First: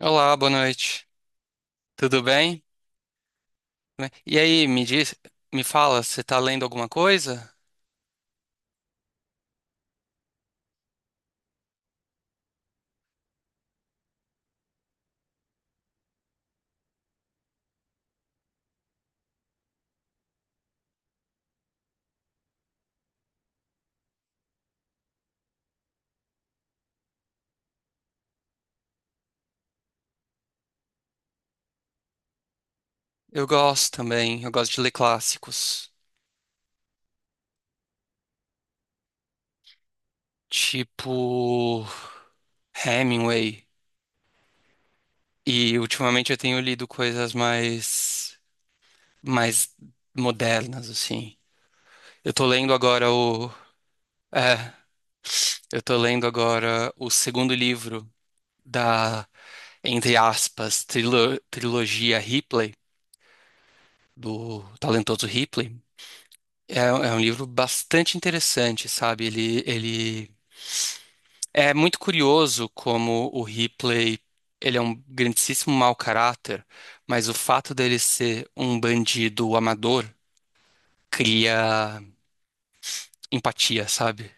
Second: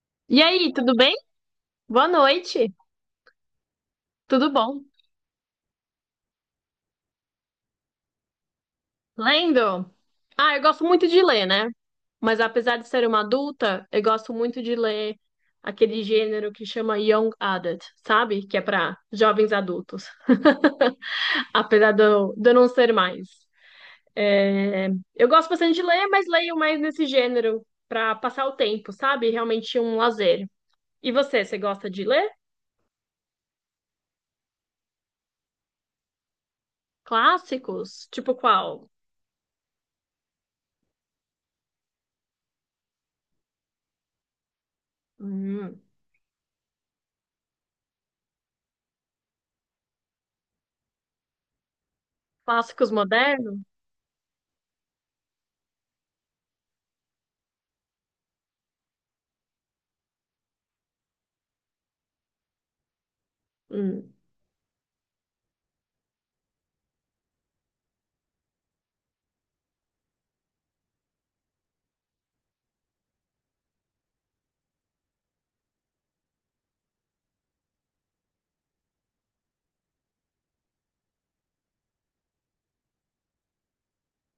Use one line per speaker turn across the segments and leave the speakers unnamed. Olá,
E
boa
aí, tudo
noite.
bem? Boa
Tudo bem?
noite.
Tudo bem? E
Tudo
aí,
bom?
me diz, me fala, você tá lendo alguma coisa?
Lendo? Ah, eu gosto muito de ler, né? Mas apesar de ser uma adulta, eu gosto muito de ler aquele gênero que chama Young Adult, sabe? Que é para jovens adultos. Apesar de eu não ser mais. É, Eu gosto bastante de ler, mas leio mais nesse gênero para passar o tempo, sabe? Realmente um lazer. E você gosta de ler?
Eu gosto também, eu gosto de ler clássicos,
Clássicos? Tipo qual?
tipo Hemingway. E
Hum.
ultimamente eu tenho lido coisas mais modernas, assim. Eu tô lendo
Clássicos
agora o,
modernos?
é, eu tô lendo agora o segundo livro da, entre aspas, trilogia Ripley,
Hum.
do talentoso Ripley. É, é um livro bastante interessante, sabe? Ele é muito curioso como o Ripley, ele é um grandíssimo mau caráter, mas o fato dele ser um bandido amador cria empatia, sabe?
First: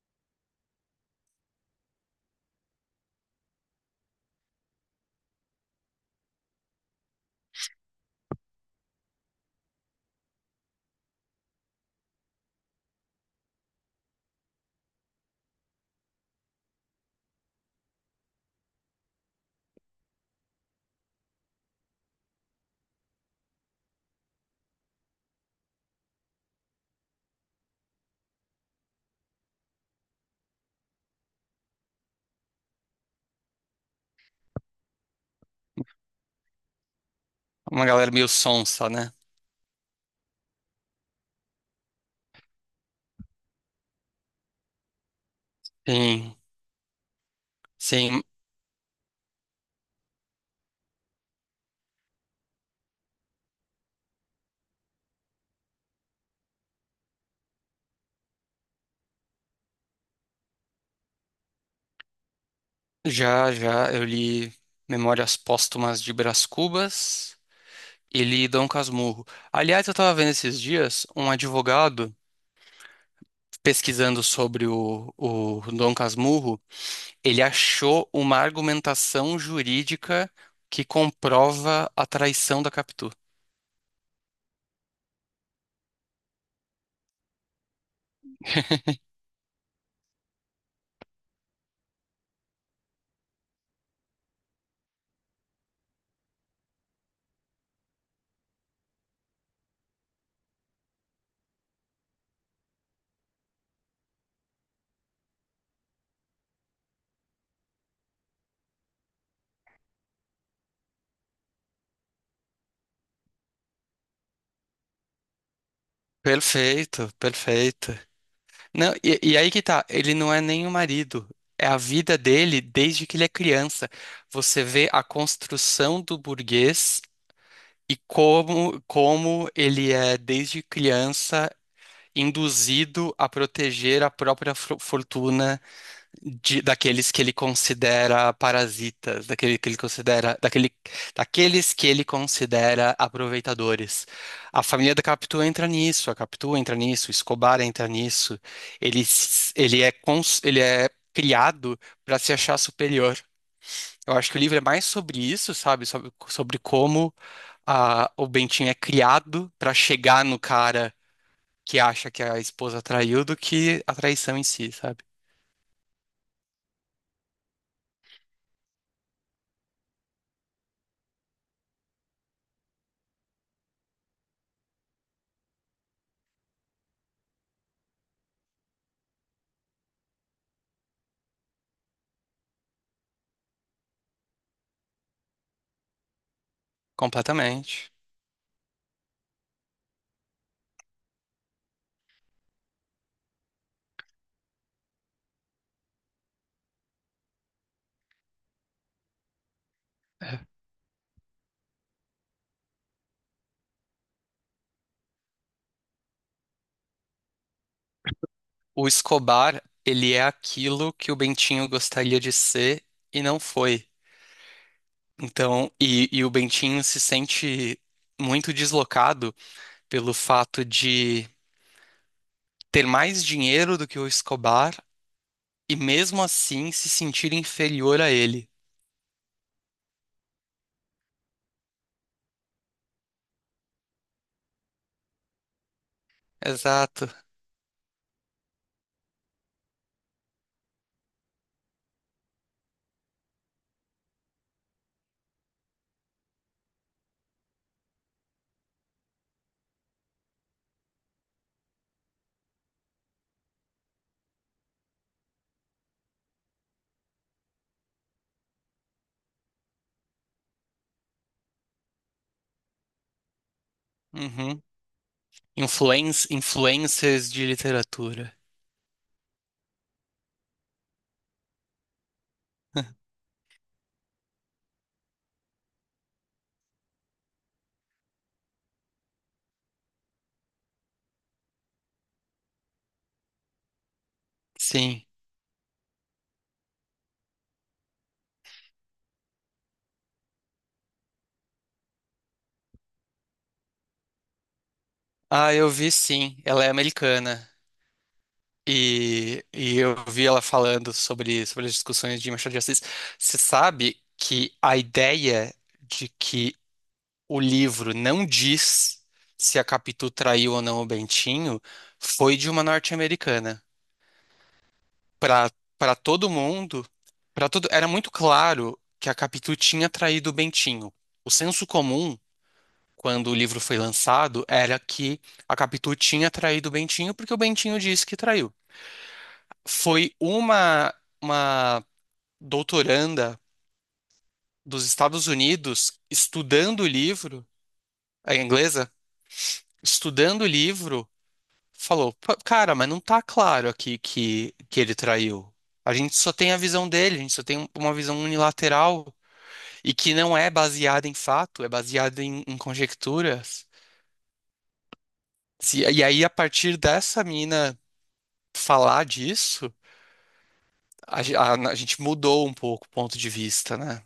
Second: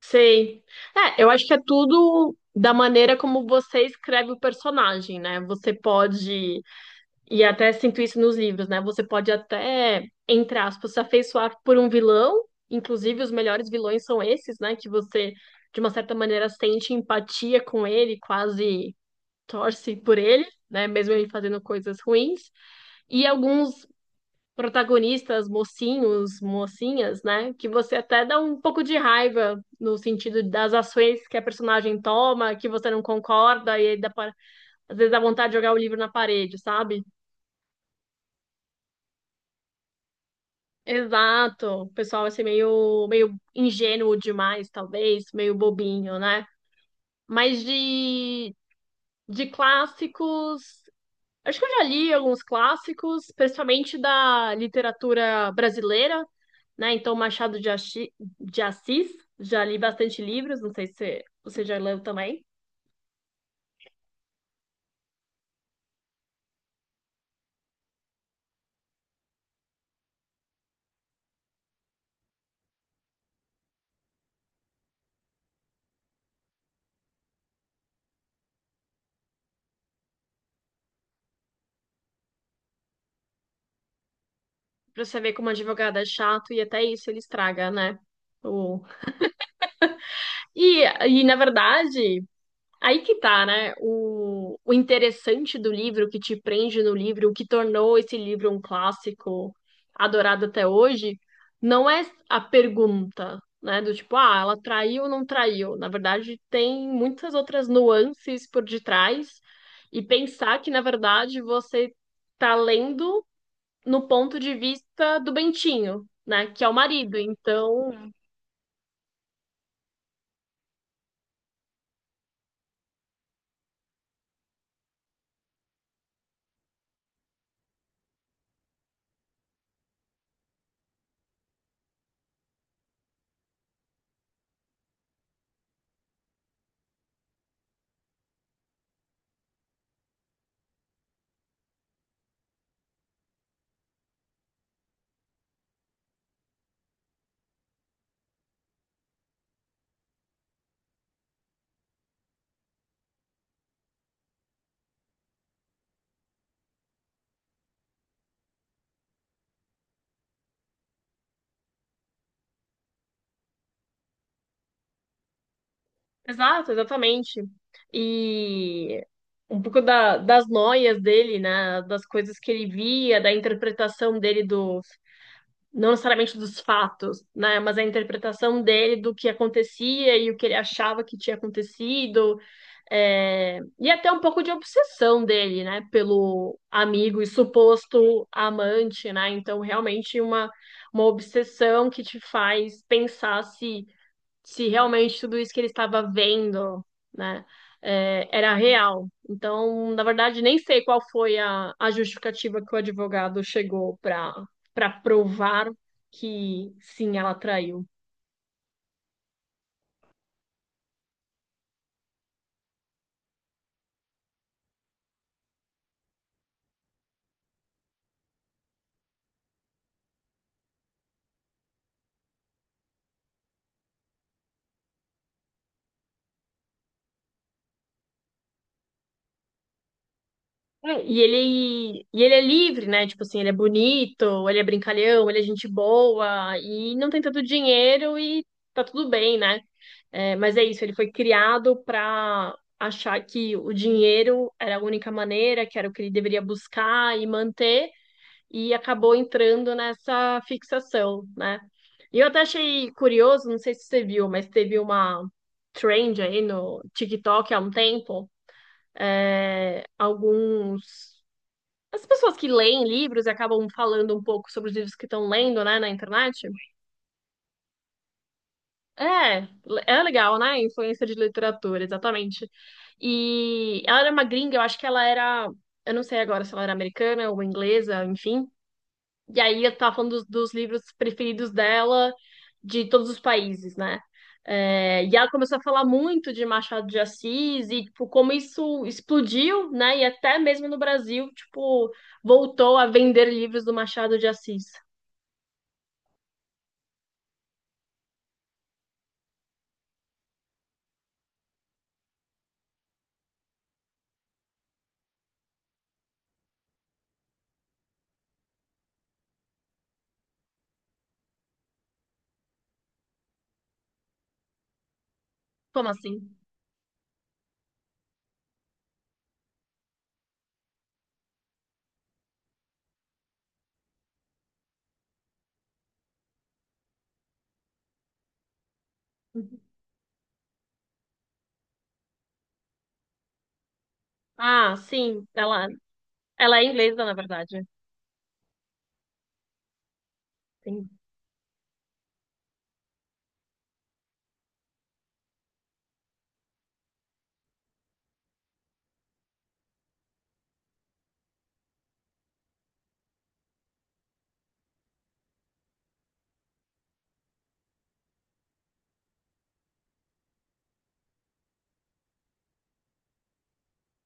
Sei. É, eu acho que é tudo da maneira como você escreve o personagem, né? Você pode, e até sinto isso nos livros, né? Você pode até, entre aspas, se afeiçoar por um vilão, inclusive os melhores vilões são esses, né? Que você, de uma certa maneira, sente empatia com ele, quase torce por ele, né? Mesmo ele fazendo coisas ruins. E alguns protagonistas, mocinhos, mocinhas, né? Que você até dá um pouco de raiva no sentido das ações que a personagem toma, que você não concorda, e aí às vezes dá vontade de jogar o livro na parede, sabe?
Uma galera meio sonsa, né?
Exato. O pessoal vai meio ingênuo demais, talvez, meio bobinho,
Sim,
né? Mas
sim.
de clássicos. Acho que eu já li alguns clássicos, principalmente da literatura brasileira, né? Então, de Assis, já li bastante livros, não sei se você já leu também.
Já, já eu li Memórias Póstumas de Brás Cubas e li Dom Casmurro. Aliás, eu tava vendo esses dias um advogado pesquisando sobre o Dom Casmurro, ele achou uma argumentação jurídica que comprova a traição da Capitu.
Pra você ver como advogado é chato e até isso ele estraga, né? O... na verdade, aí que tá, né? O interessante do livro, o que te prende no livro, o que tornou esse livro um clássico adorado até hoje, não é a pergunta, né? Do tipo, ah, ela traiu ou não traiu? Na verdade, tem muitas outras nuances por detrás. E pensar que, na verdade, você tá lendo no ponto de vista do Bentinho, né? Que é o
Perfeito,
marido. Então.
perfeito. Não, e aí que tá, ele não é nem o marido, é a vida dele desde que ele é criança. Você vê a construção do burguês e como, como ele é, desde criança, induzido a proteger a própria fortuna daqueles que ele considera parasitas, daquele que ele considera, daquele, daqueles que ele considera aproveitadores. A família da Capitu entra nisso, a Capitu entra nisso, o Escobar entra nisso. Ele, s- ele é, cons- ele é criado para se achar superior. Eu acho que o livro é mais sobre isso, sabe? Sobre, sobre como o Bentinho é criado para chegar no cara que acha que a esposa traiu do que a traição em si, sabe?
Exato, exatamente. E um pouco das noias dele, né? Das coisas que ele via, da interpretação dele dos, não necessariamente dos fatos, né? Mas a interpretação dele do que acontecia e o que ele achava que tinha acontecido. E até um pouco de obsessão dele, né? Pelo amigo e
Completamente.
suposto amante, né? Então, realmente uma obsessão que te faz pensar se realmente tudo isso que ele estava vendo, né, era real. Então, na verdade, nem sei qual foi a justificativa que o advogado chegou para provar que sim, ela traiu.
O Escobar, ele é aquilo que o Bentinho gostaria de ser e não foi. Então, e o Bentinho se sente muito deslocado pelo fato de ter mais dinheiro do que o Escobar e mesmo assim se sentir inferior a ele.
É, E ele é livre, né? Tipo assim, ele é bonito, ele é brincalhão, ele é gente boa e
Exato.
não tem tanto dinheiro e tá tudo bem, né? É, mas é isso, ele foi criado para achar que o dinheiro era a única maneira, que era o que ele deveria buscar e manter, e acabou entrando nessa fixação, né? E eu até achei curioso, não sei se você viu, mas teve uma trend aí no TikTok há um tempo, é, alguns. As pessoas que leem livros e acabam falando um pouco
Uhum.
sobre os livros que estão lendo, né, na internet.
Influencers de literatura.
É, é legal, né? Influência de literatura, exatamente. E ela era uma gringa, eu acho que ela era, eu não sei agora se ela era americana ou inglesa, enfim. E aí eu tava falando dos livros preferidos dela de todos os países, né? É,
Sim.
e ela começou a falar muito de Machado de Assis e tipo, como isso explodiu, né? E até mesmo no Brasil, tipo, voltou a vender livros do Machado de Assis.
Ah, eu vi sim. Ela é americana. E eu vi ela falando sobre, sobre as discussões de Machado de Assis. Você sabe que a ideia de que o livro não diz se a Capitu traiu ou não o Bentinho foi de uma norte-americana. Para
Como
para
assim?
todo mundo, para todo, era muito claro que a Capitu tinha traído o Bentinho. O senso comum, quando o livro foi lançado, era que a Capitu tinha traído o Bentinho porque o Bentinho disse que traiu. Foi uma doutoranda
Ah,
dos
sim,
Estados
ela,
Unidos
ela é
estudando o
inglesa, na
livro,
verdade.
a inglesa, estudando o
Tem-
livro, falou: "Pô, cara, mas não tá claro aqui que ele traiu. A gente só tem a visão dele, a gente só tem uma visão unilateral e que não é baseada em fato, é baseada em conjecturas. E aí, a partir dessa mina falar disso, a gente mudou um pouco o ponto de vista, né?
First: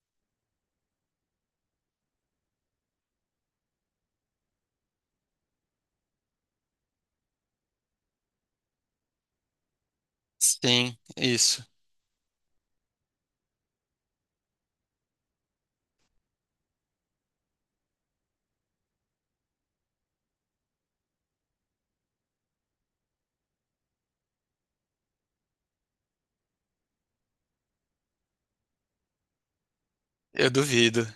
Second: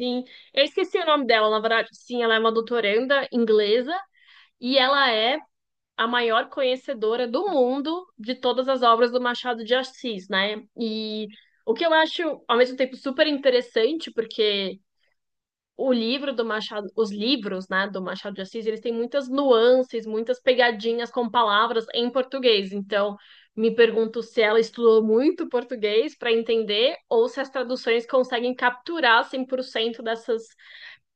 Sim, eu esqueci o nome dela, na verdade. Sim, ela é uma doutoranda inglesa e ela é a maior conhecedora do mundo de todas as obras do Machado de Assis, né?
Sim,
E
isso.
o que eu acho, ao mesmo tempo, super interessante, porque o livro do Machado, os livros, né, do Machado de Assis, eles têm muitas nuances, muitas pegadinhas com palavras em português. Então, me pergunto se ela estudou muito português para entender ou se as traduções conseguem capturar 100% dessas.
Eu duvido.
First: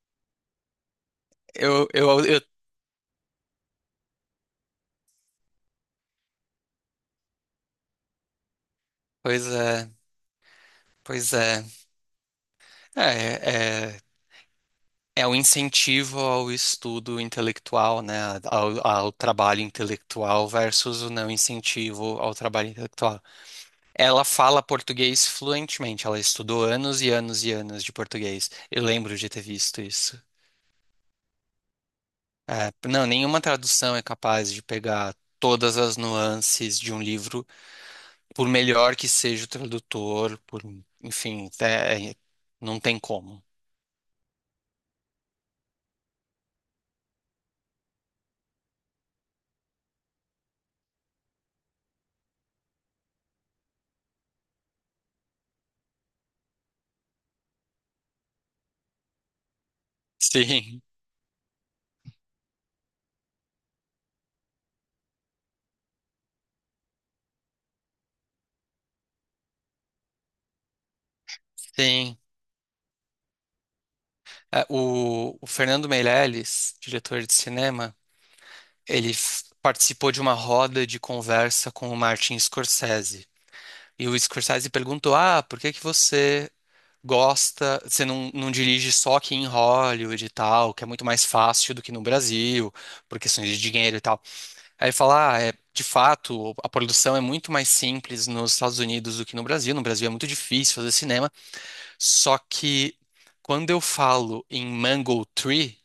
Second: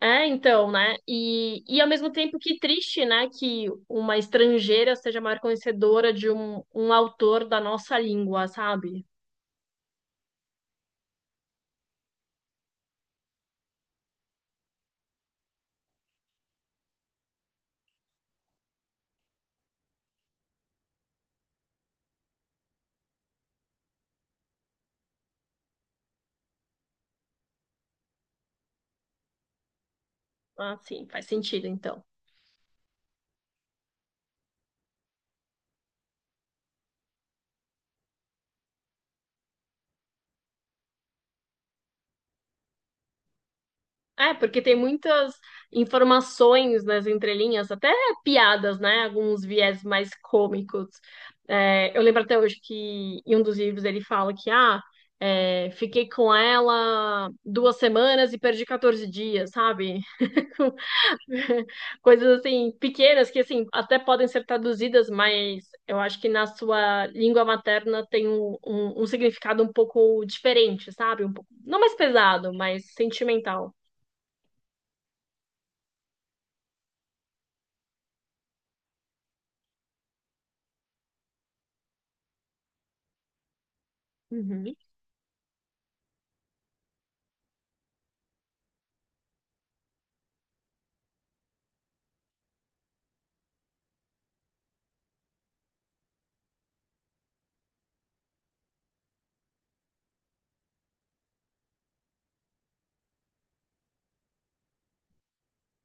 É, então, né? E ao
Eu,
mesmo
eu,
tempo
eu,
que triste, né, que uma estrangeira seja maior conhecedora de um autor da nossa língua, sabe?
pois é, pois é. É, é, é um incentivo ao estudo intelectual, né? Ao trabalho intelectual versus o não incentivo ao trabalho intelectual. Ela fala português fluentemente, ela estudou anos e anos e anos de português. Eu lembro de ter visto isso.
Ah, sim, faz sentido, então.
É, não, nenhuma tradução é capaz de pegar todas as nuances de um livro por melhor que seja o tradutor, por, enfim, não tem como.
É, porque tem muitas informações nas entrelinhas, até piadas, né? Alguns viés mais cômicos. É, eu lembro até hoje que em um dos livros ele fala que, ah, fiquei com ela 2 semanas e perdi 14 dias, sabe?
Sim,
Coisas assim, pequenas que assim, até podem ser traduzidas, mas eu acho que na sua língua materna tem um significado um pouco diferente, sabe? Um pouco, não mais
sim.
pesado, mas sentimental.
É, o Fernando Meirelles, diretor de cinema, ele participou de uma roda de conversa com o Martin Scorsese. E o Scorsese
Uhum.
perguntou: Ah, por que que você gosta, você não, não dirige só aqui em Hollywood e tal, que é muito mais fácil do que no Brasil, por questões de dinheiro e tal. Aí falar, ah, é, de fato, a produção é muito mais simples nos Estados Unidos do que no Brasil. No Brasil é muito difícil fazer cinema. Só que quando eu falo em mango tree,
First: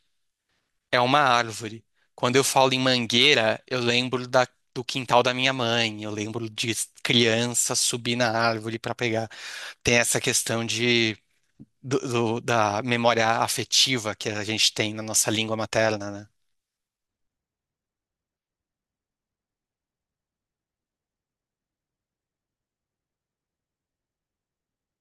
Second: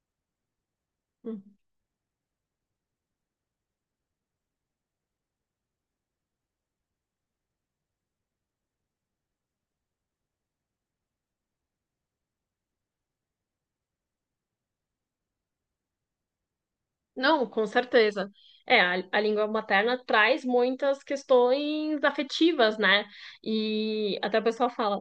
é uma
Uhum.
árvore. Quando eu falo em mangueira, eu lembro do quintal da minha mãe. Eu lembro de criança subir na árvore para pegar. Tem essa questão de, da memória afetiva que a gente tem na nossa língua materna, né?
Não, com certeza. É, a língua materna traz muitas questões afetivas, né? E até o pessoal fala,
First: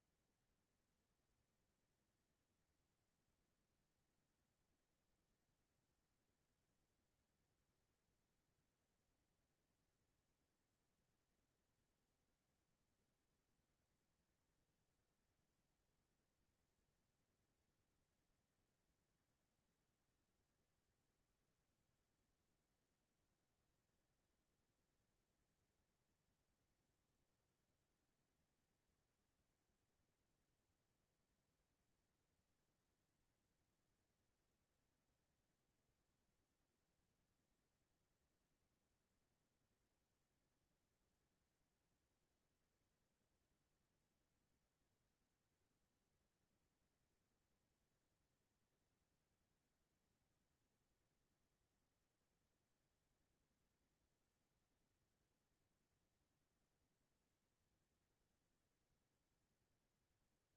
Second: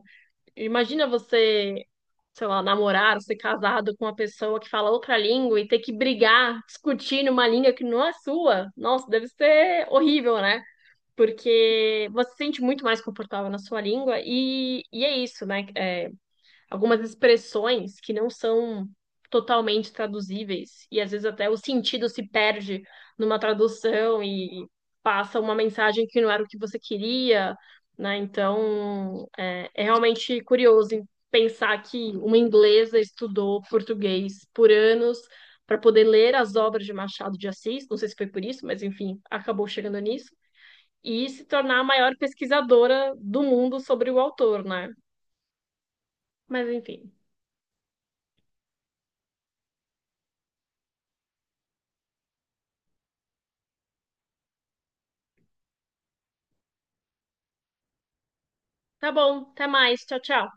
imagina você sei lá, namorar, ou ser casado com uma pessoa que fala outra língua e ter que brigar, discutir numa língua que não é sua, nossa, deve ser horrível, né? Porque você se sente muito mais confortável na sua língua e é isso, né? É, algumas expressões que não são totalmente traduzíveis, e às vezes até o sentido se perde numa tradução e passa uma mensagem que não era o que você queria, né? Então, é realmente curioso pensar que uma inglesa estudou português por anos para poder ler as obras de Machado de Assis, não sei se foi por isso, mas enfim, acabou chegando nisso, e se tornar a maior pesquisadora do mundo sobre o autor, né? Mas enfim. Tá bom, até mais. Tchau, tchau.